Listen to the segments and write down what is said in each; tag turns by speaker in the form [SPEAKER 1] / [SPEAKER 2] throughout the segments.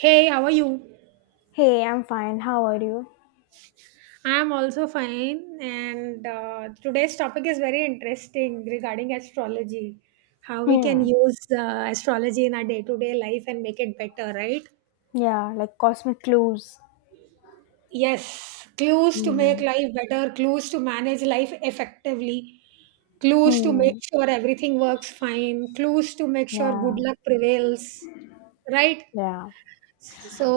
[SPEAKER 1] Hey, how are you?
[SPEAKER 2] Hey, I'm fine. How are you?
[SPEAKER 1] I'm also fine, and today's topic is very interesting regarding astrology. How we can
[SPEAKER 2] Hmm.
[SPEAKER 1] use astrology in our day to day life and make it better, right?
[SPEAKER 2] Yeah, like cosmic clues.
[SPEAKER 1] Yes, clues to make
[SPEAKER 2] Hmm.
[SPEAKER 1] life better, clues to manage life effectively, clues to make
[SPEAKER 2] Hmm.
[SPEAKER 1] sure everything works fine, clues to make sure good
[SPEAKER 2] Yeah.
[SPEAKER 1] luck prevails, right?
[SPEAKER 2] Yeah.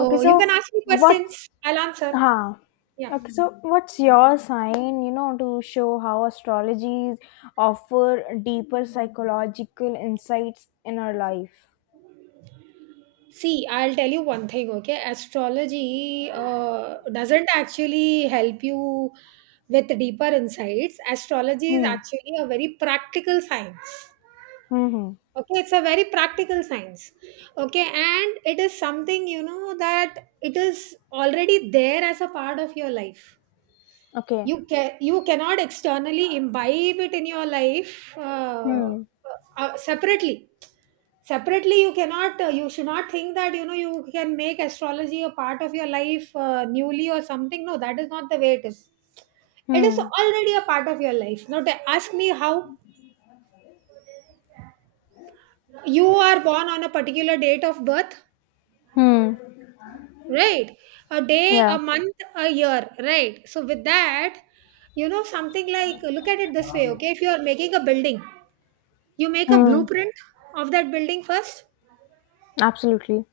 [SPEAKER 2] Okay,
[SPEAKER 1] you can
[SPEAKER 2] so
[SPEAKER 1] ask me
[SPEAKER 2] what's
[SPEAKER 1] questions, I'll answer.
[SPEAKER 2] huh?
[SPEAKER 1] Yeah.
[SPEAKER 2] Okay, so what's your sign, you know, to show how astrologies offer deeper psychological insights in our life?
[SPEAKER 1] See, I'll tell you one thing, okay? Astrology doesn't actually help you with deeper insights. Astrology is
[SPEAKER 2] Hmm.
[SPEAKER 1] actually a very practical science.
[SPEAKER 2] Mm-hmm.
[SPEAKER 1] Okay, it's a very practical science. Okay, and it is something you know that it is already there as a part of your life.
[SPEAKER 2] Okay.
[SPEAKER 1] You cannot externally imbibe it in your life
[SPEAKER 2] Hmm.
[SPEAKER 1] separately. Separately, you cannot, you should not think that, you know, you can make astrology a part of your life newly or something. No, that is not the way it is. It is
[SPEAKER 2] Hmm.
[SPEAKER 1] already a part of your life. Now, to ask me how you are born on a particular date of birth,
[SPEAKER 2] Hmm.
[SPEAKER 1] right? A day,
[SPEAKER 2] Yeah.
[SPEAKER 1] a month, a year, right? So, with that, you know, something like look at it this way, okay? If you are making a building, you make a
[SPEAKER 2] Hmm.
[SPEAKER 1] blueprint of that building first.
[SPEAKER 2] Absolutely.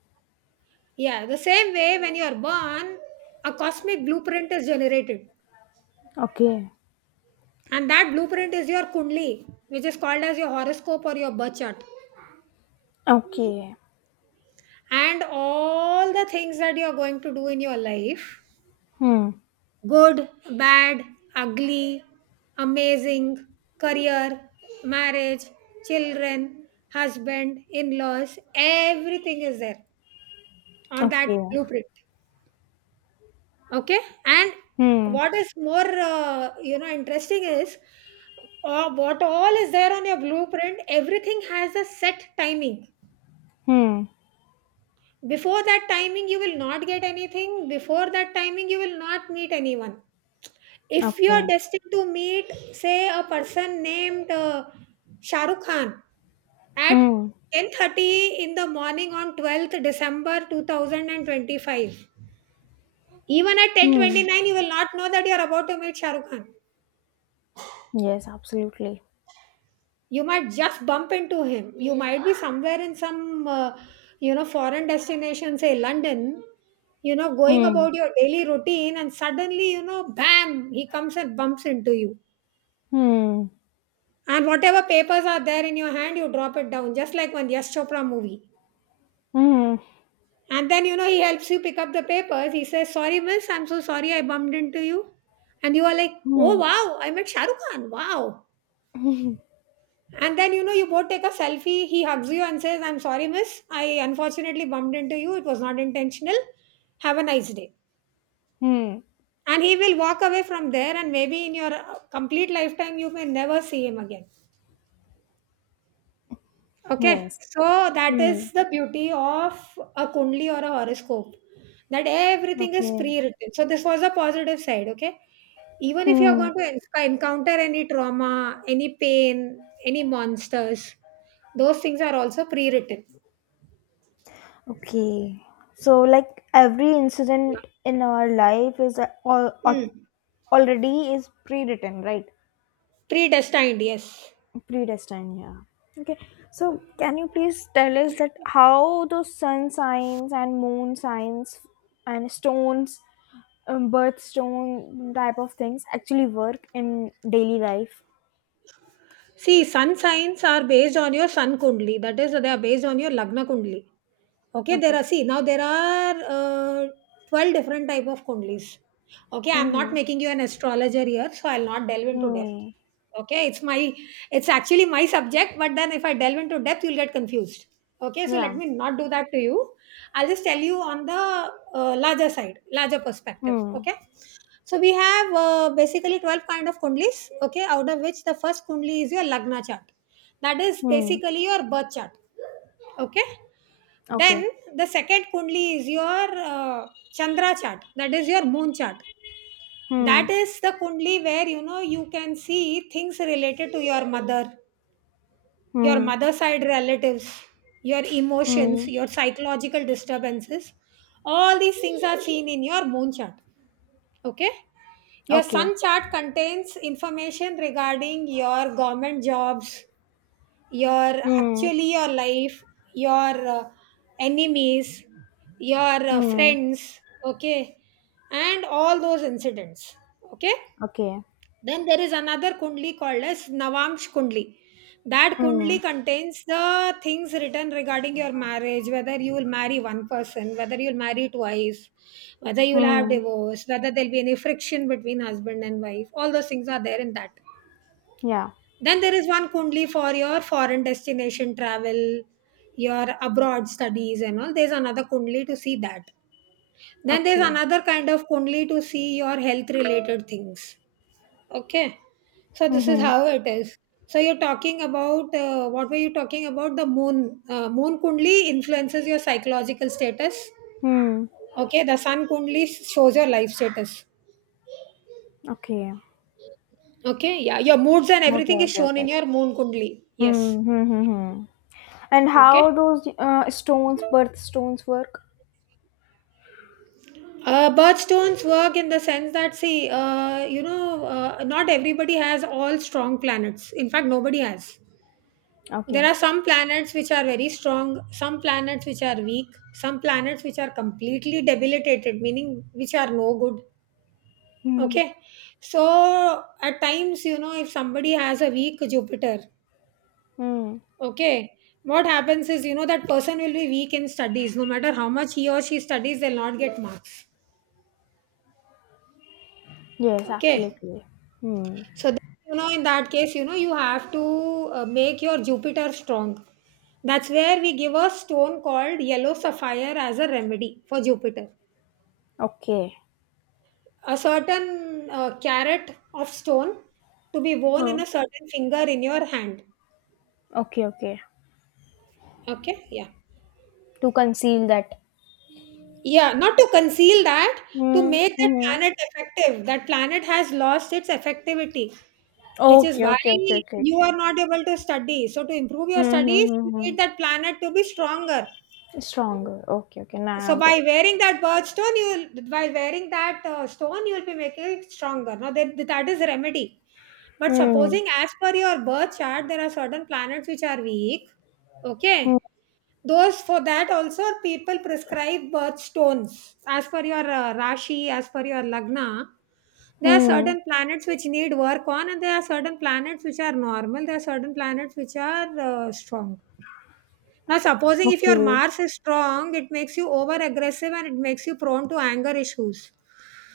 [SPEAKER 1] Yeah, the same way when you are born, a cosmic blueprint is generated.
[SPEAKER 2] Okay.
[SPEAKER 1] And that blueprint is your Kundli, which is called as your horoscope or your birth chart.
[SPEAKER 2] Okay.
[SPEAKER 1] And all the things that you are going to do in your life,
[SPEAKER 2] Hmm.
[SPEAKER 1] good, bad, ugly, amazing, career, marriage, children, husband, in laws, everything is there on
[SPEAKER 2] Okay.
[SPEAKER 1] that blueprint. Okay. And
[SPEAKER 2] Hmm.
[SPEAKER 1] what is more you know, interesting is what all is there on your blueprint, everything has a set timing.
[SPEAKER 2] Hmm.
[SPEAKER 1] Before that timing you will not get anything, before that timing you will not meet anyone. If you
[SPEAKER 2] Okay.
[SPEAKER 1] are destined to meet say a person named Shah Rukh Khan at
[SPEAKER 2] Hmm.
[SPEAKER 1] 10:30 in the morning on 12th December 2025, even at
[SPEAKER 2] Hmm.
[SPEAKER 1] 10:29 you will not know that you are about to meet Shah Rukh Khan.
[SPEAKER 2] Yes, absolutely.
[SPEAKER 1] You might just bump into him. You might be somewhere in some you know, foreign destination, say London, you know, going about
[SPEAKER 2] Hmm.
[SPEAKER 1] your daily routine, and suddenly, you know, bam, he comes and bumps into you,
[SPEAKER 2] Hmm.
[SPEAKER 1] and whatever papers are there in your hand you drop it down, just like one Yash Chopra movie.
[SPEAKER 2] Hmm.
[SPEAKER 1] And then, you know, he helps you pick up the papers. He says, sorry miss, I'm so sorry I bumped into you. And you are like, oh
[SPEAKER 2] Hmm.
[SPEAKER 1] wow, I met shahrukh khan, wow. And then, you know, you both take a selfie. He hugs you and says, I'm sorry, miss. I unfortunately bumped into you. It was not intentional. Have a nice day.
[SPEAKER 2] Hmm.
[SPEAKER 1] And he will walk away from there, and maybe in your complete lifetime, you may never see him again. Okay.
[SPEAKER 2] Yes.
[SPEAKER 1] So that
[SPEAKER 2] Hmm.
[SPEAKER 1] is the beauty of a Kundli or a horoscope, that everything is
[SPEAKER 2] Okay.
[SPEAKER 1] pre written. So this was a positive side. Okay. Even if you're
[SPEAKER 2] Hmm.
[SPEAKER 1] going to encounter any trauma, any pain, any monsters, those things are also pre written.
[SPEAKER 2] Okay. So, like, every incident in our life is already is pre-written, right?
[SPEAKER 1] Predestined, yes.
[SPEAKER 2] Predestined. Yeah. Okay. So, can you please tell us that how those sun signs and moon signs and stones birthstone type of things actually work in daily life.
[SPEAKER 1] See, sun signs are based on your sun kundli. That is, they are based on your lagna kundli. Okay, there
[SPEAKER 2] Okay.
[SPEAKER 1] are, see now there are 12 different type of kundlis. Okay, I'm not
[SPEAKER 2] Mm-hmm.
[SPEAKER 1] making you an astrologer here, so I'll not delve into depth.
[SPEAKER 2] Hmm.
[SPEAKER 1] Okay, it's actually my subject, but then if I delve into depth, you'll get confused. Okay, so let
[SPEAKER 2] Yeah.
[SPEAKER 1] me not do that to you. I'll just tell you on the larger side, larger perspective.
[SPEAKER 2] Hmm.
[SPEAKER 1] Okay. So we have basically 12 kind of kundlis, okay, out of which the first kundli is your lagna chart. That is
[SPEAKER 2] Hmm.
[SPEAKER 1] basically your birth chart, okay.
[SPEAKER 2] Okay.
[SPEAKER 1] Then the second kundli is your uh, chandra chart, that is your moon chart.
[SPEAKER 2] Hmm.
[SPEAKER 1] That is the kundli where, you know, you can see things related to your
[SPEAKER 2] Hmm.
[SPEAKER 1] mother side relatives, your
[SPEAKER 2] Hmm.
[SPEAKER 1] emotions, your psychological disturbances. All these things are seen in your moon chart, okay. Your
[SPEAKER 2] Okay.
[SPEAKER 1] sun chart contains information regarding your government jobs, your,
[SPEAKER 2] Hmm.
[SPEAKER 1] actually, your life, your enemies, your
[SPEAKER 2] Hmm.
[SPEAKER 1] friends, okay, and all those incidents, okay.
[SPEAKER 2] Okay.
[SPEAKER 1] Then there is another kundli called as Navamsh Kundli. That
[SPEAKER 2] Hmm.
[SPEAKER 1] kundli contains the things written regarding your marriage, whether you will marry one person, whether you'll marry twice, whether you'll have
[SPEAKER 2] Hmm.
[SPEAKER 1] divorce, whether there'll be any friction between husband and wife. All those things are there in that.
[SPEAKER 2] Yeah.
[SPEAKER 1] Then there is one kundli for your foreign destination travel, your abroad studies and all. There's another kundli to see that. Then there's
[SPEAKER 2] Okay.
[SPEAKER 1] another kind of kundli to see your health related things. Okay, so this is
[SPEAKER 2] Mm-hmm.
[SPEAKER 1] how it is. So you're talking about what were you talking about? The moon, moon kundli influences your psychological status.
[SPEAKER 2] Hmm.
[SPEAKER 1] Okay, the sun kundli shows your life status.
[SPEAKER 2] Okay.
[SPEAKER 1] Okay, yeah, your moods and
[SPEAKER 2] Okay.
[SPEAKER 1] everything is
[SPEAKER 2] Okay.
[SPEAKER 1] shown
[SPEAKER 2] Okay.
[SPEAKER 1] in your moon kundli. Yes.
[SPEAKER 2] Hmm. Hmm. Hmm. hmm. And
[SPEAKER 1] Okay.
[SPEAKER 2] how those stones, birthstones work?
[SPEAKER 1] Birthstones work in the sense that, see, not everybody has all strong planets. In fact, nobody has. There
[SPEAKER 2] Okay.
[SPEAKER 1] are some planets which are very strong, some planets which are weak, some planets which are completely debilitated, meaning which are no good.
[SPEAKER 2] Hmm.
[SPEAKER 1] Okay. So at times, you know, if somebody has a weak Jupiter,
[SPEAKER 2] Hmm.
[SPEAKER 1] okay, what happens is, you know, that person will be weak in studies. No matter how much he or she studies, they'll not get marks.
[SPEAKER 2] Yes,
[SPEAKER 1] Okay.
[SPEAKER 2] absolutely. Hmm.
[SPEAKER 1] So then, you know, in that case, you know, you have to make your Jupiter strong. That's where we give a stone called yellow sapphire as a remedy for Jupiter.
[SPEAKER 2] Okay.
[SPEAKER 1] A certain carat of stone to be worn
[SPEAKER 2] Huh.
[SPEAKER 1] in a certain finger in your hand.
[SPEAKER 2] Okay, okay.
[SPEAKER 1] Okay, yeah.
[SPEAKER 2] To conceal that.
[SPEAKER 1] Yeah, not to conceal that, to
[SPEAKER 2] Mm,
[SPEAKER 1] make that
[SPEAKER 2] mhm.
[SPEAKER 1] planet effective. That planet has lost its effectivity, which is
[SPEAKER 2] Okay,
[SPEAKER 1] why
[SPEAKER 2] okay, okay, okay,
[SPEAKER 1] you
[SPEAKER 2] okay.
[SPEAKER 1] are not able to study. So, to improve your studies, you
[SPEAKER 2] Mm-hmm.
[SPEAKER 1] need that planet to be stronger.
[SPEAKER 2] Stronger. Okay, okay.
[SPEAKER 1] So
[SPEAKER 2] Now I got it.
[SPEAKER 1] by wearing that birch stone, you will, by wearing that stone, you will be making it stronger. Now that is remedy. But
[SPEAKER 2] Hmm.
[SPEAKER 1] supposing as per your birth chart, there are certain planets which are weak.
[SPEAKER 2] Hmm.
[SPEAKER 1] Okay, those, for that also people prescribe birth stones as per your Rashi, as per your Lagna. There are
[SPEAKER 2] Hmm.
[SPEAKER 1] certain planets which need work on, and there are certain planets which are normal. There are certain planets which are strong. Now, supposing if your
[SPEAKER 2] Okay.
[SPEAKER 1] Mars is strong, it makes you over aggressive and it makes you prone to anger issues.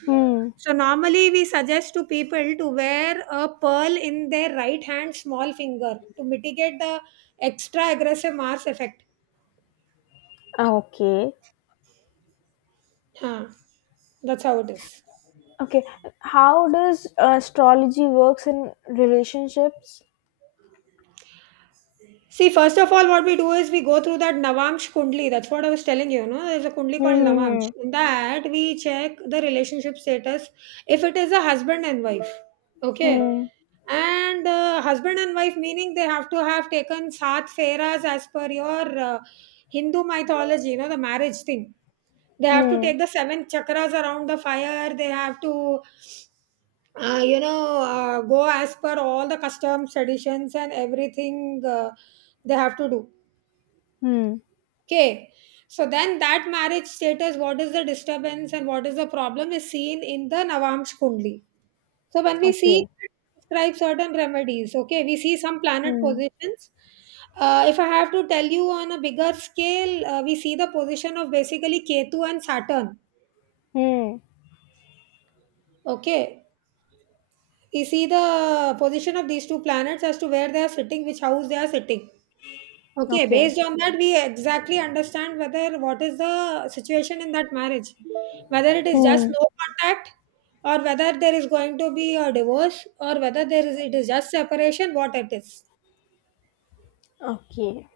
[SPEAKER 2] Hmm.
[SPEAKER 1] So, normally we suggest to people to wear a pearl in their right hand small finger to mitigate the extra aggressive Mars effect.
[SPEAKER 2] Ah, okay.
[SPEAKER 1] Huh. That's how it is.
[SPEAKER 2] Okay. How does astrology works in relationships?
[SPEAKER 1] See, first of all, what we do is we go through that Navamsh Kundli. That's what I was telling you, no? There's a Kundli called Navamsh.
[SPEAKER 2] Hmm.
[SPEAKER 1] In that, we check the relationship status if it is a husband and wife. Okay.
[SPEAKER 2] Hmm.
[SPEAKER 1] And husband and wife, meaning they have to have taken Saat Feras as per your Hindu mythology, you know, the marriage thing. They
[SPEAKER 2] Hmm.
[SPEAKER 1] have to
[SPEAKER 2] Hmm.
[SPEAKER 1] take the seven chakras around the fire. They have to, go as per all the customs, traditions, and everything they have to do.
[SPEAKER 2] Hmm. Hmm.
[SPEAKER 1] Okay. So then that marriage status, what is the disturbance and what is the problem is seen in the Navamsh Kundli. So when we see,
[SPEAKER 2] Okay.
[SPEAKER 1] describe certain remedies, okay, we see some planet
[SPEAKER 2] Hmm.
[SPEAKER 1] positions. If I have to tell you on a bigger scale, we see the position of basically Ketu and Saturn.
[SPEAKER 2] Hmm.
[SPEAKER 1] Okay. We see the position of these two planets as to where they are sitting, which house they are sitting. Okay,
[SPEAKER 2] Okay.
[SPEAKER 1] based on that, we exactly understand whether what is the situation in that marriage, whether it is just
[SPEAKER 2] Hmm.
[SPEAKER 1] no contact, or whether there is going to be a divorce, or whether there is it is just separation, what it is,
[SPEAKER 2] Okay.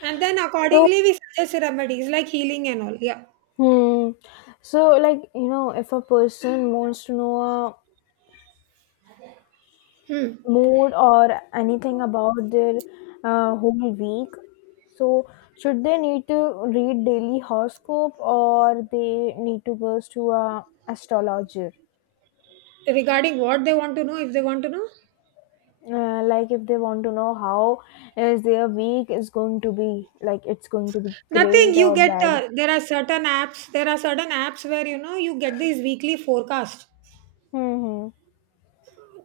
[SPEAKER 1] and then
[SPEAKER 2] So,
[SPEAKER 1] accordingly we suggest remedies like healing and all. Yeah.
[SPEAKER 2] hmm. So, like, you know, if a person wants to know a
[SPEAKER 1] Hmm.
[SPEAKER 2] mood or anything about their whole week, so should they need to read daily horoscope or they need to go to a astrologer?
[SPEAKER 1] Regarding what they want to know, if they want to know,
[SPEAKER 2] Like, if they want to know how is their week is going to be, like, it's going to be
[SPEAKER 1] nothing.
[SPEAKER 2] great
[SPEAKER 1] You
[SPEAKER 2] or
[SPEAKER 1] get
[SPEAKER 2] bad.
[SPEAKER 1] there are certain apps. There are certain apps where, you know, you get these weekly forecast
[SPEAKER 2] Hmm. hmm.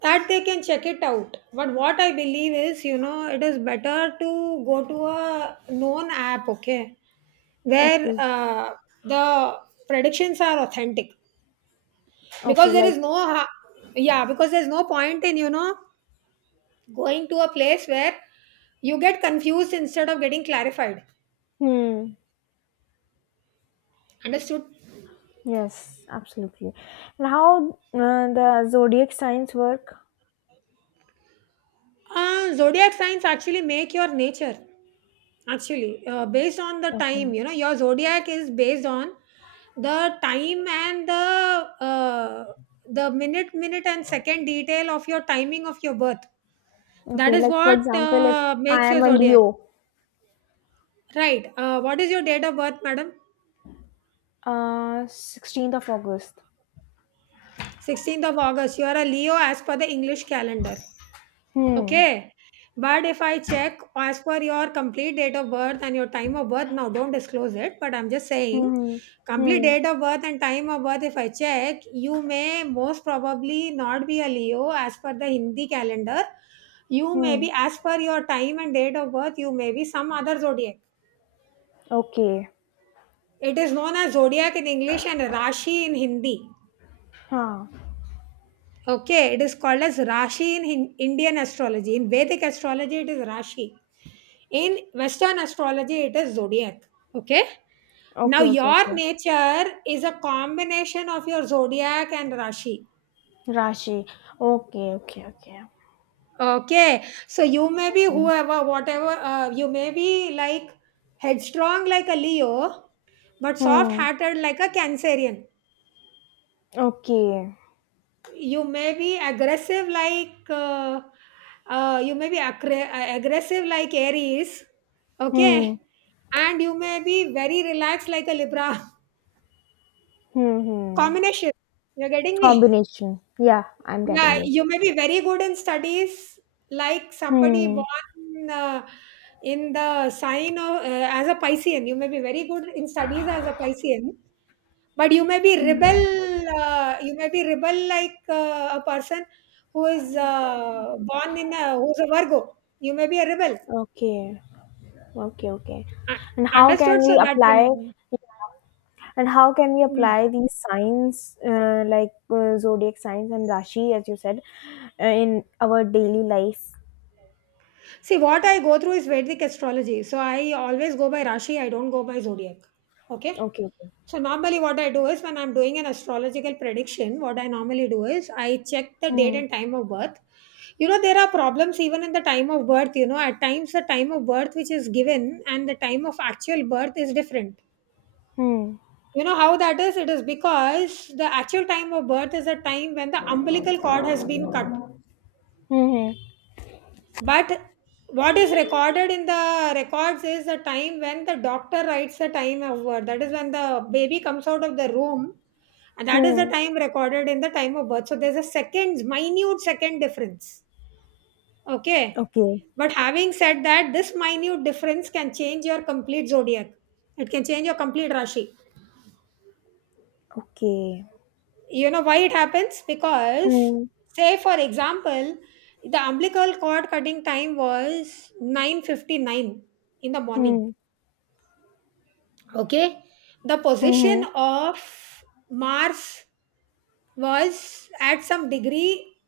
[SPEAKER 1] that they can check it out, but what I believe is, you know, it is better to go to a known app, okay, where
[SPEAKER 2] Okay.
[SPEAKER 1] the predictions are authentic,
[SPEAKER 2] Okay.
[SPEAKER 1] because there
[SPEAKER 2] Like.
[SPEAKER 1] is no ha- yeah, because there's no point in, you know, going to a place where you get confused instead of getting clarified.
[SPEAKER 2] Hmm.
[SPEAKER 1] Understood.
[SPEAKER 2] Yes, absolutely. And how the zodiac signs work?
[SPEAKER 1] Zodiac signs actually make your nature. Actually, based on the
[SPEAKER 2] Okay.
[SPEAKER 1] time, you know, your zodiac is based on the time and the minute and second detail of your timing of your birth. That
[SPEAKER 2] Okay,
[SPEAKER 1] is
[SPEAKER 2] like for
[SPEAKER 1] what
[SPEAKER 2] example, if I
[SPEAKER 1] makes
[SPEAKER 2] am
[SPEAKER 1] your
[SPEAKER 2] a
[SPEAKER 1] zodiac.
[SPEAKER 2] Leo,
[SPEAKER 1] Right. What is your date of birth, madam?
[SPEAKER 2] 16th of August.
[SPEAKER 1] 16th of August. You are a Leo as per the English calendar.
[SPEAKER 2] Hmm.
[SPEAKER 1] Okay. But if I check as per your complete date of birth and your time of birth, now don't disclose it, but I'm just saying
[SPEAKER 2] Hmm.
[SPEAKER 1] complete
[SPEAKER 2] Hmm.
[SPEAKER 1] date of birth and time of birth, if I check, you may most probably not be a Leo as per the Hindi calendar. You may
[SPEAKER 2] Hmm.
[SPEAKER 1] be, as per your time and date of birth, you may be some other zodiac.
[SPEAKER 2] Okay.
[SPEAKER 1] It is known as zodiac in English and Rashi in Hindi.
[SPEAKER 2] Huh.
[SPEAKER 1] Okay, it is called as Rashi in Indian astrology. In Vedic astrology, it is Rashi. In Western astrology, it is zodiac. Okay. Now,
[SPEAKER 2] Okay, okay,
[SPEAKER 1] your
[SPEAKER 2] okay.
[SPEAKER 1] nature is a combination of your zodiac and Rashi.
[SPEAKER 2] Rashi. Okay, okay, okay.
[SPEAKER 1] Okay. So, you may be whoever, whatever, you may be like headstrong like a Leo, but soft
[SPEAKER 2] Hmm.
[SPEAKER 1] hearted like a Cancerian.
[SPEAKER 2] Okay.
[SPEAKER 1] You may be aggressive like you may be aggressive like Aries. Okay.
[SPEAKER 2] Hmm.
[SPEAKER 1] And you may be very relaxed like a Libra.
[SPEAKER 2] Hmm. Hmm.
[SPEAKER 1] Combination, you're getting me?
[SPEAKER 2] Combination. Yeah, I'm
[SPEAKER 1] Yeah,
[SPEAKER 2] getting you.
[SPEAKER 1] you may be very good in studies like somebody
[SPEAKER 2] Hmm.
[SPEAKER 1] born in the sign of as a Piscean. You may be very good in studies as a Piscean. But you may be rebel, you may be rebel like a person who is who's a Virgo. You may be a rebel.
[SPEAKER 2] Okay. Okay, okay.
[SPEAKER 1] Uh,
[SPEAKER 2] And how can
[SPEAKER 1] understood?
[SPEAKER 2] we
[SPEAKER 1] So that
[SPEAKER 2] apply
[SPEAKER 1] can,
[SPEAKER 2] and how can we
[SPEAKER 1] mm.
[SPEAKER 2] apply these signs like zodiac signs and rashi as you said in our daily life?
[SPEAKER 1] See, what I go through is Vedic astrology. So I always go by Rashi. I don't go by zodiac. Okay.
[SPEAKER 2] Okay, okay.
[SPEAKER 1] So normally what I do is when I'm doing an astrological prediction, what I normally do is I check the date
[SPEAKER 2] Hmm.
[SPEAKER 1] and time of birth. You know, there are problems even in the time of birth, you know, at times the time of birth which is given and the time of actual birth is different.
[SPEAKER 2] Hmm.
[SPEAKER 1] You know how that is? It is because the actual time of birth is a time when the umbilical cord has been cut.
[SPEAKER 2] Hmm.
[SPEAKER 1] But what is recorded in the records is the time when the doctor writes the time of birth. That is when the baby comes out of the room, and
[SPEAKER 2] Hmm.
[SPEAKER 1] that is the
[SPEAKER 2] hmm.
[SPEAKER 1] time recorded in the time of birth. So there's a seconds, minute second difference. Okay.
[SPEAKER 2] Okay.
[SPEAKER 1] But having said that, this minute difference can change your complete zodiac. It can change your complete Rashi.
[SPEAKER 2] Okay.
[SPEAKER 1] You know why it happens? Because,
[SPEAKER 2] Hmm.
[SPEAKER 1] say for example, the umbilical cord cutting time was 9:59 in the morning.
[SPEAKER 2] Hmm.
[SPEAKER 1] Okay, the
[SPEAKER 2] Hmm.
[SPEAKER 1] position
[SPEAKER 2] Hmm.
[SPEAKER 1] of Mars was at some degree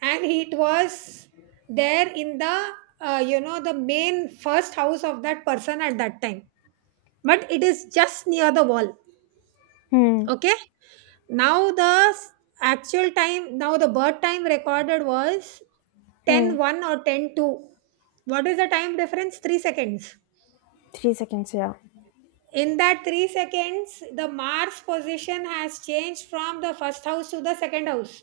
[SPEAKER 1] and it was there in the you know, the main first house of that person at that time, but it is just near the wall.
[SPEAKER 2] Hmm.
[SPEAKER 1] Okay, now the actual time, now the birth time recorded was
[SPEAKER 2] hmm.
[SPEAKER 1] ten one or 10 2. What is the time difference? 3 seconds.
[SPEAKER 2] 3 seconds. Yeah.
[SPEAKER 1] In that 3 seconds, the Mars position has changed from the first house to the second house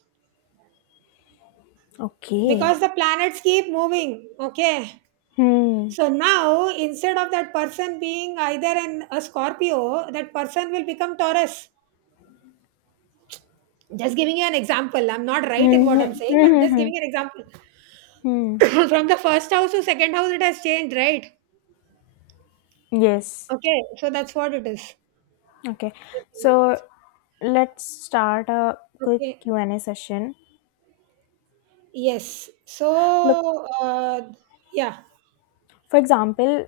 [SPEAKER 2] Okay.
[SPEAKER 1] because the planets keep moving. Okay.
[SPEAKER 2] Hmm.
[SPEAKER 1] So now, instead of that person being either a Scorpio, that person will become Taurus. Just giving you an example. I'm not right in
[SPEAKER 2] Hmm.
[SPEAKER 1] what I'm
[SPEAKER 2] Hmm.
[SPEAKER 1] saying, but
[SPEAKER 2] Hmm.
[SPEAKER 1] just
[SPEAKER 2] Hmm.
[SPEAKER 1] giving an example.
[SPEAKER 2] Hmm. hmm.
[SPEAKER 1] From the first house to second house, it has changed, right?
[SPEAKER 2] Yes.
[SPEAKER 1] Okay. So that's what it is. Just
[SPEAKER 2] Okay,
[SPEAKER 1] give me one
[SPEAKER 2] so
[SPEAKER 1] second.
[SPEAKER 2] let's start a quick
[SPEAKER 1] Okay.
[SPEAKER 2] Q&A session.
[SPEAKER 1] Yes.
[SPEAKER 2] Look,
[SPEAKER 1] So, yeah.
[SPEAKER 2] for example,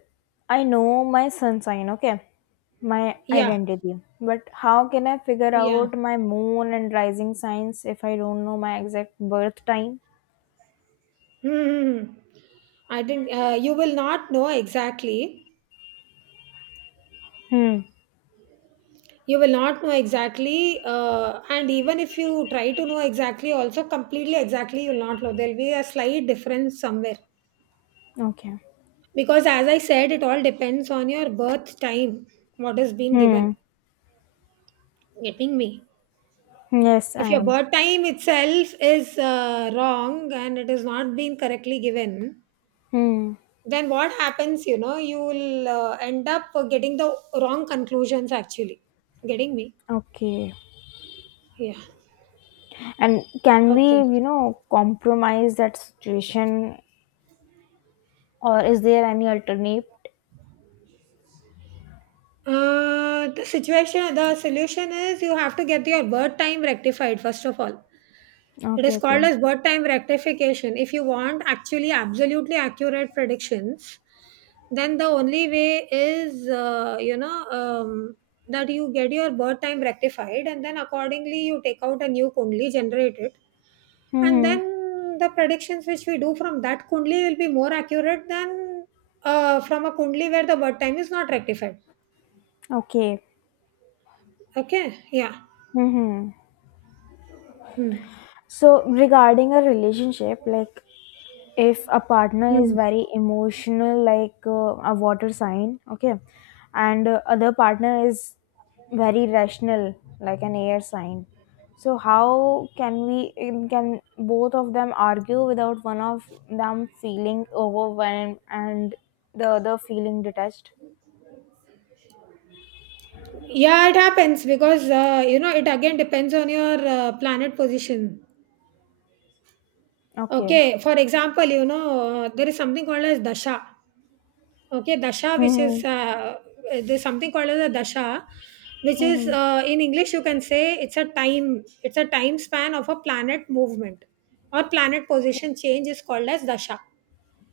[SPEAKER 2] I know my sun sign, okay, my
[SPEAKER 1] Yeah.
[SPEAKER 2] identity, but how can I figure
[SPEAKER 1] Yeah.
[SPEAKER 2] out my moon and rising signs if I don't know my exact birth time?
[SPEAKER 1] Hmm. I think you will not know exactly.
[SPEAKER 2] Hmm.
[SPEAKER 1] You will not know exactly. And even if you try to know exactly, also completely exactly, you will not know. There'll be a slight difference somewhere.
[SPEAKER 2] Okay.
[SPEAKER 1] Because as I said, it all depends on your birth time, what has been
[SPEAKER 2] Hmm.
[SPEAKER 1] given. Getting me?
[SPEAKER 2] Yes, I
[SPEAKER 1] If your
[SPEAKER 2] am.
[SPEAKER 1] birth time itself is wrong and it is not being correctly given,
[SPEAKER 2] Hmm.
[SPEAKER 1] then what happens, you know, you will end up getting the wrong conclusions, actually. Getting me?
[SPEAKER 2] Okay.
[SPEAKER 1] Yeah.
[SPEAKER 2] And can we,
[SPEAKER 1] Okay.
[SPEAKER 2] you know, compromise that situation, or is there any alternate?
[SPEAKER 1] The situation, the solution is you have to get your birth time rectified, first of all. It
[SPEAKER 2] Okay.
[SPEAKER 1] is
[SPEAKER 2] Okay.
[SPEAKER 1] called as birth time rectification. If you want actually absolutely accurate predictions, then the only way is, you know, that you get your birth time rectified and then accordingly you take out a new kundli, generate it, and
[SPEAKER 2] Hmm.
[SPEAKER 1] then the predictions which we do from that kundli will be more accurate than from a kundli where the birth time is not rectified.
[SPEAKER 2] Okay.
[SPEAKER 1] Okay. Yeah.
[SPEAKER 2] Mm-hmm.
[SPEAKER 1] Hmm.
[SPEAKER 2] So regarding a relationship, like if a partner is
[SPEAKER 1] Hmm.
[SPEAKER 2] very emotional, like a water sign, okay, and other partner is very rational, like an air sign. So how can we can both of them argue without one of them feeling overwhelmed and the other feeling detached?
[SPEAKER 1] Yeah, it happens because, you know, it again depends on your planet position.
[SPEAKER 2] Okay.
[SPEAKER 1] Okay, for example, you know, there is something called as dasha. Okay, dasha, which
[SPEAKER 2] Mm-hmm.
[SPEAKER 1] is there's something called as a dasha, which is
[SPEAKER 2] Mm-hmm.
[SPEAKER 1] in English you can say it's a time span of a planet movement or planet position change is called as dasha.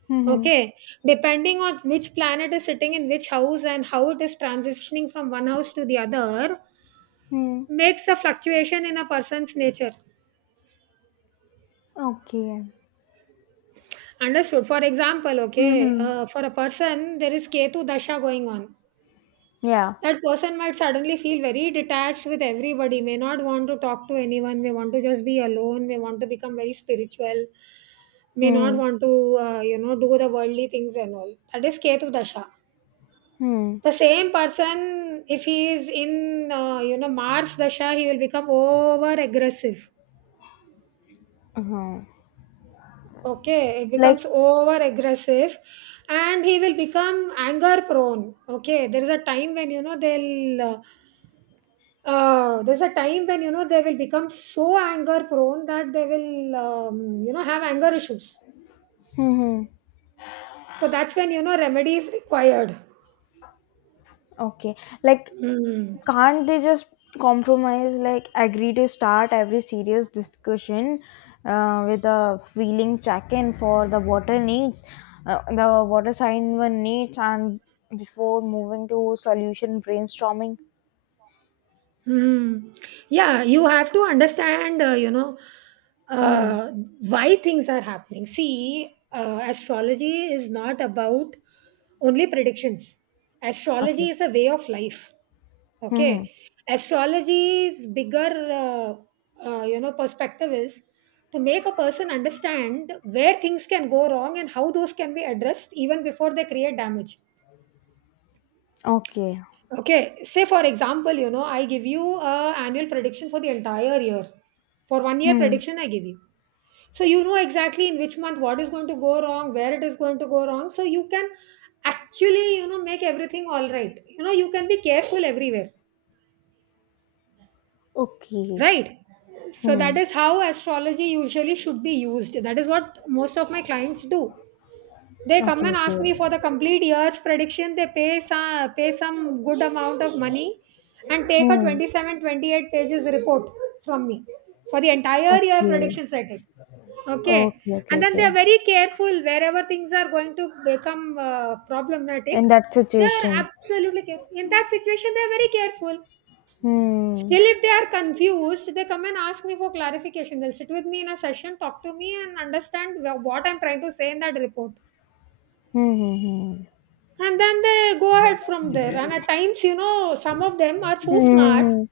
[SPEAKER 2] Mm-hmm.
[SPEAKER 1] Okay, depending on which planet is sitting in which house and how it is transitioning from one house to the other
[SPEAKER 2] Mm-hmm.
[SPEAKER 1] makes a fluctuation in a person's nature.
[SPEAKER 2] Okay.
[SPEAKER 1] Understood. For example, okay,
[SPEAKER 2] Mm-hmm.
[SPEAKER 1] for a person there is Ketu dasha going on.
[SPEAKER 2] Yeah.
[SPEAKER 1] That person might suddenly feel very detached with everybody, may not want to talk to anyone, may want to just be alone, may want to become very spiritual, may not
[SPEAKER 2] Hmm.
[SPEAKER 1] want to, you know, do the worldly things and all. That is Ketu Dasha.
[SPEAKER 2] Hmm.
[SPEAKER 1] The same person, if he is in, you know, Mars Dasha, he will become over aggressive.
[SPEAKER 2] Uh-huh.
[SPEAKER 1] Okay, it
[SPEAKER 2] Like,
[SPEAKER 1] becomes over aggressive and he will become anger prone. Okay, there is a time when, you know, they'll. There's a time when, you know, they will become so anger prone that they will you know, have anger issues.
[SPEAKER 2] mm-hmm.
[SPEAKER 1] So that's when, you know, remedy is required.
[SPEAKER 2] Okay. Like,
[SPEAKER 1] Hmm.
[SPEAKER 2] can't they just compromise, like, agree to start every serious discussion with a feeling check in for the water needs, the water sign one needs, and before moving to solution brainstorming?
[SPEAKER 1] Hmm. Yeah, you have to understand, you know,
[SPEAKER 2] Hmm.
[SPEAKER 1] uh, why things are happening. See, astrology is not about only predictions. Astrology
[SPEAKER 2] Okay.
[SPEAKER 1] is a way of life.
[SPEAKER 2] Mm-hmm.
[SPEAKER 1] Okay, astrology's bigger, uh, you know, perspective is to make a person understand where things can go wrong and how those can be addressed even before they create damage.
[SPEAKER 2] Okay.
[SPEAKER 1] Okay, say for example, you know, I give you a annual prediction for the entire year. For 1 year
[SPEAKER 2] Hmm.
[SPEAKER 1] prediction, I give you. So you know exactly in which month what is going to go wrong, where it is going to go wrong. So you can actually, you know, make everything all right. You know, you can be careful everywhere,
[SPEAKER 2] Okay.
[SPEAKER 1] right? So that
[SPEAKER 2] Hmm.
[SPEAKER 1] is how astrology usually should be used. That is what most of my clients do. They come
[SPEAKER 2] Okay.
[SPEAKER 1] and ask me for
[SPEAKER 2] Okay.
[SPEAKER 1] the complete year's prediction. They pay some good amount of money and take a
[SPEAKER 2] Hmm.
[SPEAKER 1] 27 28 pages report from me for the entire year
[SPEAKER 2] Okay.
[SPEAKER 1] predictions I take. Okay.
[SPEAKER 2] Okay. Okay.
[SPEAKER 1] And then they
[SPEAKER 2] Okay.
[SPEAKER 1] are very careful wherever things are going to become
[SPEAKER 2] In
[SPEAKER 1] problematic.
[SPEAKER 2] that
[SPEAKER 1] They are
[SPEAKER 2] situation.
[SPEAKER 1] absolutely careful. In that situation, they are very careful.
[SPEAKER 2] Hmm.
[SPEAKER 1] Still, if they are confused, they come and ask me for clarification. They'll sit with me in a session, talk to me, and understand what I'm trying to say in that report.
[SPEAKER 2] Hmm. Hmm.
[SPEAKER 1] And then they go ahead from there, and at times, you know, some of them are
[SPEAKER 2] Hmm.
[SPEAKER 1] so smart
[SPEAKER 2] Hmm.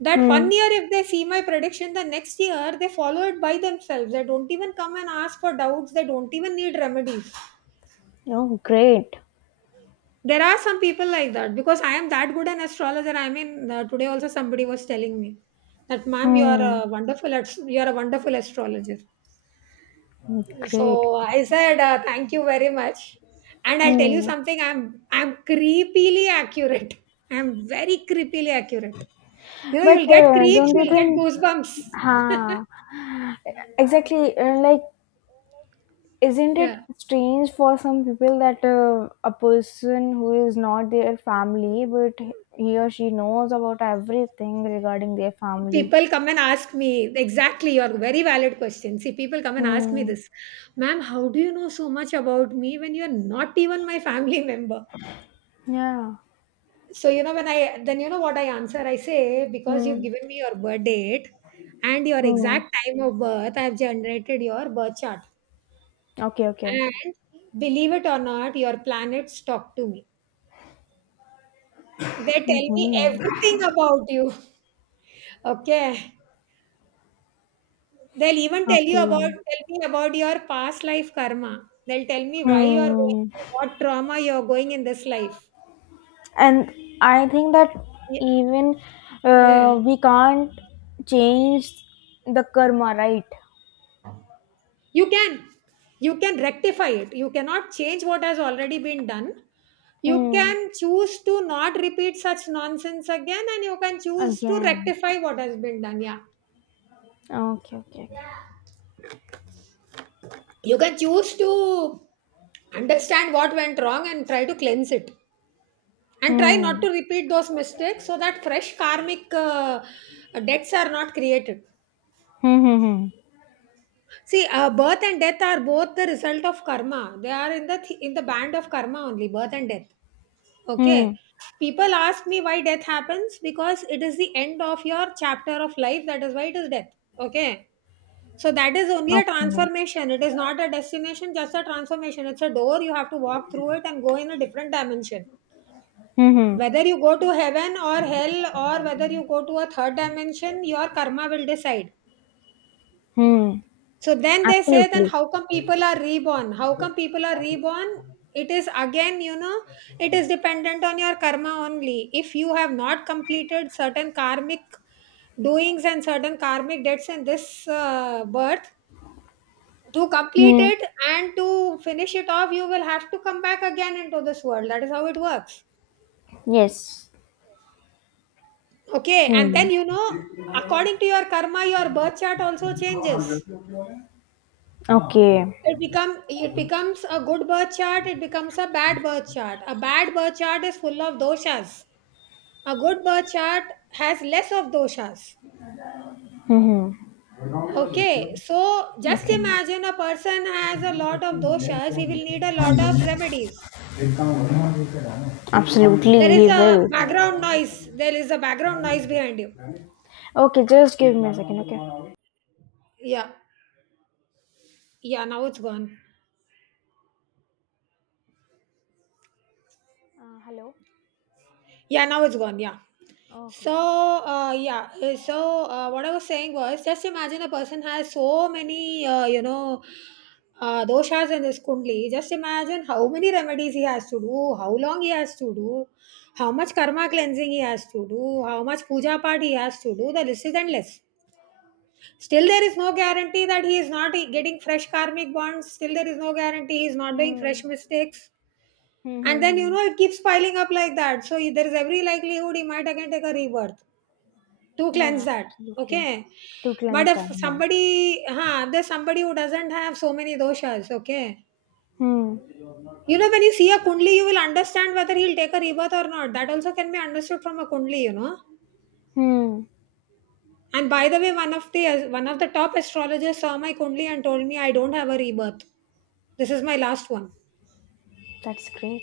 [SPEAKER 1] that
[SPEAKER 2] hmm, hmm.
[SPEAKER 1] 1 year if they see my prediction, the next year they follow it by themselves. They don't even come and ask for doubts. They don't even need remedies.
[SPEAKER 2] Oh, great.
[SPEAKER 1] There are some people like that, because I am that good an astrologer. I mean, today also somebody was telling me that, "Ma'am, you are
[SPEAKER 2] Hmm.
[SPEAKER 1] a you are a wonderful astrologer."
[SPEAKER 2] Great.
[SPEAKER 1] So I said, "Thank you very much." And I'll tell you
[SPEAKER 2] Hmm.
[SPEAKER 1] something. I'm creepily accurate. I'm very creepily accurate. You know,
[SPEAKER 2] But
[SPEAKER 1] you'll get creeps.
[SPEAKER 2] don't you
[SPEAKER 1] You'll get
[SPEAKER 2] think?
[SPEAKER 1] goosebumps.
[SPEAKER 2] Ha. Exactly. Like, isn't it
[SPEAKER 1] Yeah.
[SPEAKER 2] strange for some people that a person who is not their family, but he or she knows about everything regarding their family?
[SPEAKER 1] People come and ask me exactly your very valid question. See, people come and ask me
[SPEAKER 2] Hmm.
[SPEAKER 1] this, "Ma'am, how do you know so much about me when you're not even my family member?"
[SPEAKER 2] Yeah.
[SPEAKER 1] So, you know, when I, then you know what I answer? I say, because you've
[SPEAKER 2] Hmm.
[SPEAKER 1] given me your birth date and your
[SPEAKER 2] Hmm.
[SPEAKER 1] exact time of birth, I've generated your birth chart.
[SPEAKER 2] Okay. Okay.
[SPEAKER 1] And believe it or not, your planets talk to me. They tell me
[SPEAKER 2] Mm-hmm.
[SPEAKER 1] everything about you. Okay. They'll even
[SPEAKER 2] Okay.
[SPEAKER 1] tell me about your past life karma. They'll tell me why you're going
[SPEAKER 2] Hmm.
[SPEAKER 1] through what trauma you're going in this life.
[SPEAKER 2] And I think that
[SPEAKER 1] Ye-
[SPEAKER 2] even
[SPEAKER 1] Yeah.
[SPEAKER 2] we can't change the karma, right?
[SPEAKER 1] you can you can rectify it. You cannot change what has already been done. You
[SPEAKER 2] Hmm.
[SPEAKER 1] can choose to not repeat such nonsense again, and you can choose to
[SPEAKER 2] Again.
[SPEAKER 1] rectify what has been done, yeah.
[SPEAKER 2] Okay, okay, okay.
[SPEAKER 1] You can choose to understand what went wrong and try to cleanse it, and try not
[SPEAKER 2] Hmm.
[SPEAKER 1] to repeat those mistakes so that fresh karmic debts are not created.
[SPEAKER 2] Hmm. Hmm. Hmm.
[SPEAKER 1] See, birth and death are both the result of karma. They are in the band of karma only, birth and death. Okay. People ask me why death happens, because it is the end of your chapter of life. That is why it is death. Okay. So that is
[SPEAKER 2] Hmm.
[SPEAKER 1] only a
[SPEAKER 2] Okay.
[SPEAKER 1] transformation. It is not a destination, just a transformation. It's a door. You have to walk through it and go in a different dimension.
[SPEAKER 2] Hmm. Hmm.
[SPEAKER 1] Whether you go to heaven or hell, or whether you go to a third dimension, your karma will decide.
[SPEAKER 2] Hmm.
[SPEAKER 1] So then they say, then
[SPEAKER 2] Absolutely.
[SPEAKER 1] how come people are reborn? How come people are reborn? It is again, it is dependent on your karma only. If you have not completed certain karmic doings and certain karmic debts in this birth, to complete
[SPEAKER 2] Hmm.
[SPEAKER 1] it and to finish it off, you will have to come back again into this world. That is how it works.
[SPEAKER 2] Yes.
[SPEAKER 1] Okay, and
[SPEAKER 2] Hmm.
[SPEAKER 1] then according to your karma, your birth chart also changes.
[SPEAKER 2] Okay.
[SPEAKER 1] It becomes a good birth chart, it becomes a bad birth chart. A bad birth chart is full of doshas. A good birth chart has less of doshas.
[SPEAKER 2] Hmm. hmm.
[SPEAKER 1] Okay, so just
[SPEAKER 2] Okay.
[SPEAKER 1] imagine a person has a lot of doshas, he will need a lot of remedies. There
[SPEAKER 2] Absolutely,
[SPEAKER 1] is
[SPEAKER 2] he
[SPEAKER 1] a
[SPEAKER 2] will.
[SPEAKER 1] background noise, there is a background noise behind you.
[SPEAKER 2] Okay, just give me a second, okay?
[SPEAKER 1] Yeah. Yeah, now it's gone.
[SPEAKER 2] Hello.
[SPEAKER 1] Yeah, now it's gone, yeah.
[SPEAKER 2] Okay,
[SPEAKER 1] So
[SPEAKER 2] okay.
[SPEAKER 1] yeah, what I was saying was, just imagine a person has so many doshas in this kundli. Just imagine how many remedies he has to do, how long he has to do, how much karma cleansing he has to do, how much puja part he has to do. The list is endless. Still, there is no guarantee that he is not getting fresh karmic bonds. Still, there is no guarantee he is not doing
[SPEAKER 2] Hmm.
[SPEAKER 1] fresh mistakes.
[SPEAKER 2] Hmm.
[SPEAKER 1] And
[SPEAKER 2] Hmm.
[SPEAKER 1] then, you
[SPEAKER 2] hmm.
[SPEAKER 1] know, it keeps piling up like that. So, there is every likelihood he might again take a rebirth to cleanse
[SPEAKER 2] Yeah,
[SPEAKER 1] that.
[SPEAKER 2] absolutely.
[SPEAKER 1] Okay.
[SPEAKER 2] To
[SPEAKER 1] But
[SPEAKER 2] cleanse
[SPEAKER 1] if
[SPEAKER 2] that. Yeah.
[SPEAKER 1] somebody, huh, there's somebody who doesn't have so many doshas, okay.
[SPEAKER 2] Hmm.
[SPEAKER 1] You know, when you see a kundli, you will understand whether he'll take a rebirth or not. That also can be understood from a kundli, you know.
[SPEAKER 2] Hmm.
[SPEAKER 1] And by the way, one of the top astrologers saw my kundli and told me I don't have a rebirth. This is my last one.
[SPEAKER 2] That's great.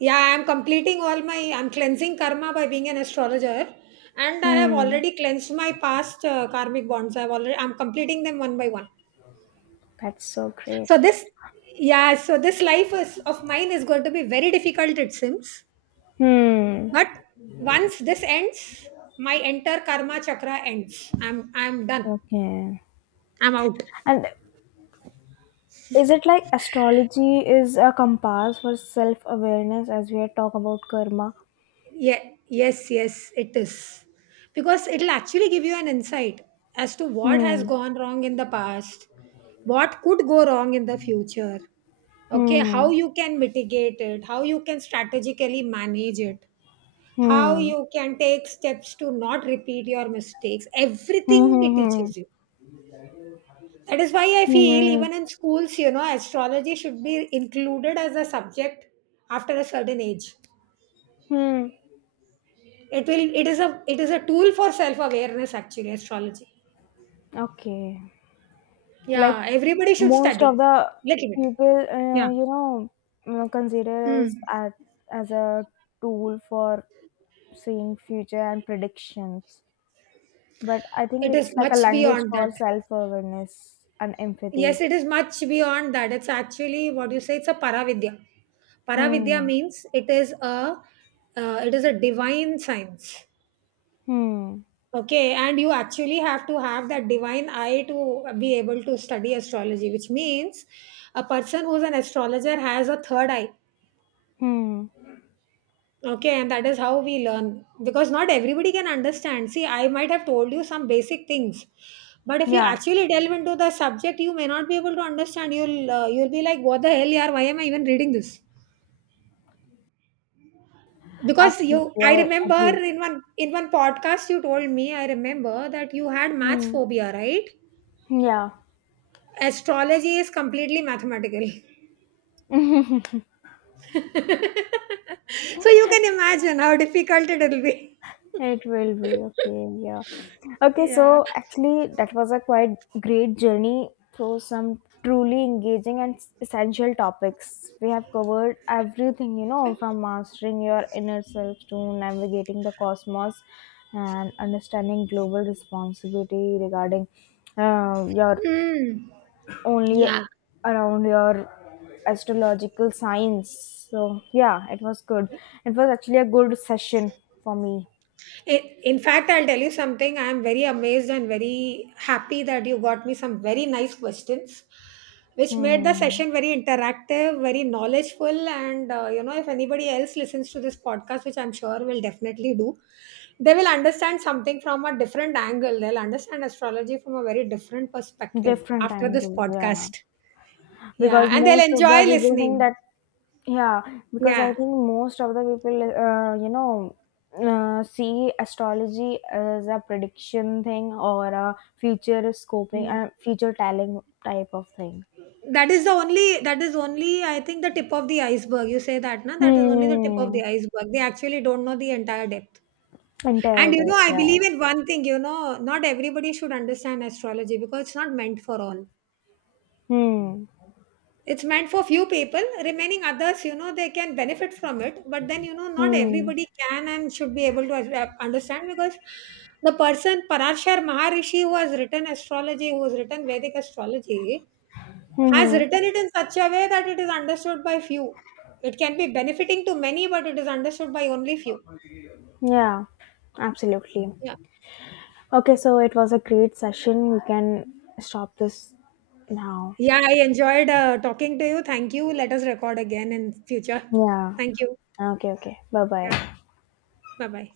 [SPEAKER 1] Yeah, I'm completing all my, I'm cleansing karma by being an astrologer, and I have
[SPEAKER 2] Hmm.
[SPEAKER 1] already cleansed my past karmic bonds. I'm completing them one by one.
[SPEAKER 2] That's so great.
[SPEAKER 1] So this, yeah, so this life is of mine is going to be very difficult. It seems.
[SPEAKER 2] Hmm.
[SPEAKER 1] But once this ends, my entire karma chakra ends. I'm done.
[SPEAKER 2] Okay.
[SPEAKER 1] I'm out.
[SPEAKER 2] And is it like astrology is a compass for self awareness as we had talked about karma?
[SPEAKER 1] Yeah, yes, yes, it is. Because it'll actually give you an insight as to what
[SPEAKER 2] Hmm.
[SPEAKER 1] has gone wrong in the past, what could go wrong in the future. Okay, how
[SPEAKER 2] Hmm.
[SPEAKER 1] you can mitigate it, how you can strategically manage it, how
[SPEAKER 2] Hmm.
[SPEAKER 1] you can take steps to not repeat your mistakes.
[SPEAKER 2] Hmm.
[SPEAKER 1] Everything it
[SPEAKER 2] Hmm.
[SPEAKER 1] teaches you. That is why I feel
[SPEAKER 2] Hmm. Hmm.
[SPEAKER 1] even in schools, you know, astrology should be included as a subject after a certain age.
[SPEAKER 2] Hmm.
[SPEAKER 1] It is a tool for self-awareness actually, astrology.
[SPEAKER 2] Okay. Like
[SPEAKER 1] Yeah, everybody should
[SPEAKER 2] most of
[SPEAKER 1] study.
[SPEAKER 2] the
[SPEAKER 1] Little bit.
[SPEAKER 2] people,
[SPEAKER 1] Yeah.
[SPEAKER 2] you know, consider as
[SPEAKER 1] Mm.
[SPEAKER 2] at, as a tool for seeing future and predictions. But I think
[SPEAKER 1] It
[SPEAKER 2] it's
[SPEAKER 1] is
[SPEAKER 2] like a
[SPEAKER 1] much
[SPEAKER 2] language
[SPEAKER 1] beyond
[SPEAKER 2] for
[SPEAKER 1] that.
[SPEAKER 2] self awareness and empathy.
[SPEAKER 1] Yes, it is much beyond that. It's actually what you say, it's a paravidya. Paravidya
[SPEAKER 2] Hmm.
[SPEAKER 1] means it is a, it is a divine science.
[SPEAKER 2] Hmm.
[SPEAKER 1] Okay, and you actually have to have that divine eye to be able to study astrology, which means a person who's an astrologer has a third eye.
[SPEAKER 2] Hmm.
[SPEAKER 1] Okay, and that is how we learn, because not everybody can understand. See, I might have told you some basic things, but if you
[SPEAKER 2] Yeah,
[SPEAKER 1] actually delve into the subject, you may not be able to understand. You'll be like, "What the hell, yaar? Why am I even reading this?" Because
[SPEAKER 2] absolutely.
[SPEAKER 1] you, I
[SPEAKER 2] I
[SPEAKER 1] remember
[SPEAKER 2] agree.
[SPEAKER 1] in one podcast you told me. I remember that you had maths
[SPEAKER 2] Hmm.
[SPEAKER 1] phobia, right?
[SPEAKER 2] Yeah.
[SPEAKER 1] Astrology is completely mathematical. So you can imagine how difficult it will be.
[SPEAKER 2] It will be okay, yeah. Okay, so actually, that was a quite great journey through some truly engaging and essential topics. We have covered everything, you know, from mastering your inner self to navigating the cosmos and understanding global responsibility regarding your
[SPEAKER 1] Hmm.
[SPEAKER 2] only
[SPEAKER 1] Yeah.
[SPEAKER 2] around your astrological signs. So, yeah, it was good. It was actually a good session for me.
[SPEAKER 1] I- In fact, I'll tell you something. I'm very amazed and very happy that you got me some very nice questions, which made the
[SPEAKER 2] Hmm.
[SPEAKER 1] session very interactive, very knowledgeful. And, you know, if anybody else listens to this podcast, which I'm sure will definitely do, they will understand something from a different angle. They'll understand astrology from a very different perspective
[SPEAKER 2] Different
[SPEAKER 1] after this
[SPEAKER 2] angle, yeah.
[SPEAKER 1] podcast. Yeah,
[SPEAKER 2] Because
[SPEAKER 1] and they'll
[SPEAKER 2] most of the
[SPEAKER 1] enjoy
[SPEAKER 2] people think
[SPEAKER 1] listening.
[SPEAKER 2] that, yeah, because I
[SPEAKER 1] Yeah.
[SPEAKER 2] think most of the people, you know, see astrology as a prediction thing or a future scoping,
[SPEAKER 1] Mm.
[SPEAKER 2] future telling type of thing.
[SPEAKER 1] That is only I think the tip of the iceberg. You say that, na? That is only the tip of
[SPEAKER 2] Hmm.
[SPEAKER 1] the iceberg. They actually don't know the entire depth. And you
[SPEAKER 2] Entirely.
[SPEAKER 1] know, I
[SPEAKER 2] Yeah.
[SPEAKER 1] believe in one thing, you know, not everybody should understand astrology because it's not meant for all.
[SPEAKER 2] Hmm.
[SPEAKER 1] It's meant for few people. Remaining others, you know, they can benefit from it. But then, you know, not
[SPEAKER 2] Hmm.
[SPEAKER 1] everybody can and should be able to understand, because the person Parashar Maharishi, who has written astrology, who has written Vedic astrology, has
[SPEAKER 2] Hmm.
[SPEAKER 1] written it in such a way that it is understood by few. It can be benefiting to many, but it is understood by only few.
[SPEAKER 2] Yeah. Absolutely.
[SPEAKER 1] Yeah.
[SPEAKER 2] Okay,
[SPEAKER 1] Yeah,
[SPEAKER 2] so it was a great session. We can stop this now.
[SPEAKER 1] yeah, I enjoyed talking to you. Thank you. Let us record again in future.
[SPEAKER 2] Yeah.
[SPEAKER 1] Thank you.
[SPEAKER 2] Okay, okay. Bye
[SPEAKER 1] Yeah.
[SPEAKER 2] bye.
[SPEAKER 1] Bye bye.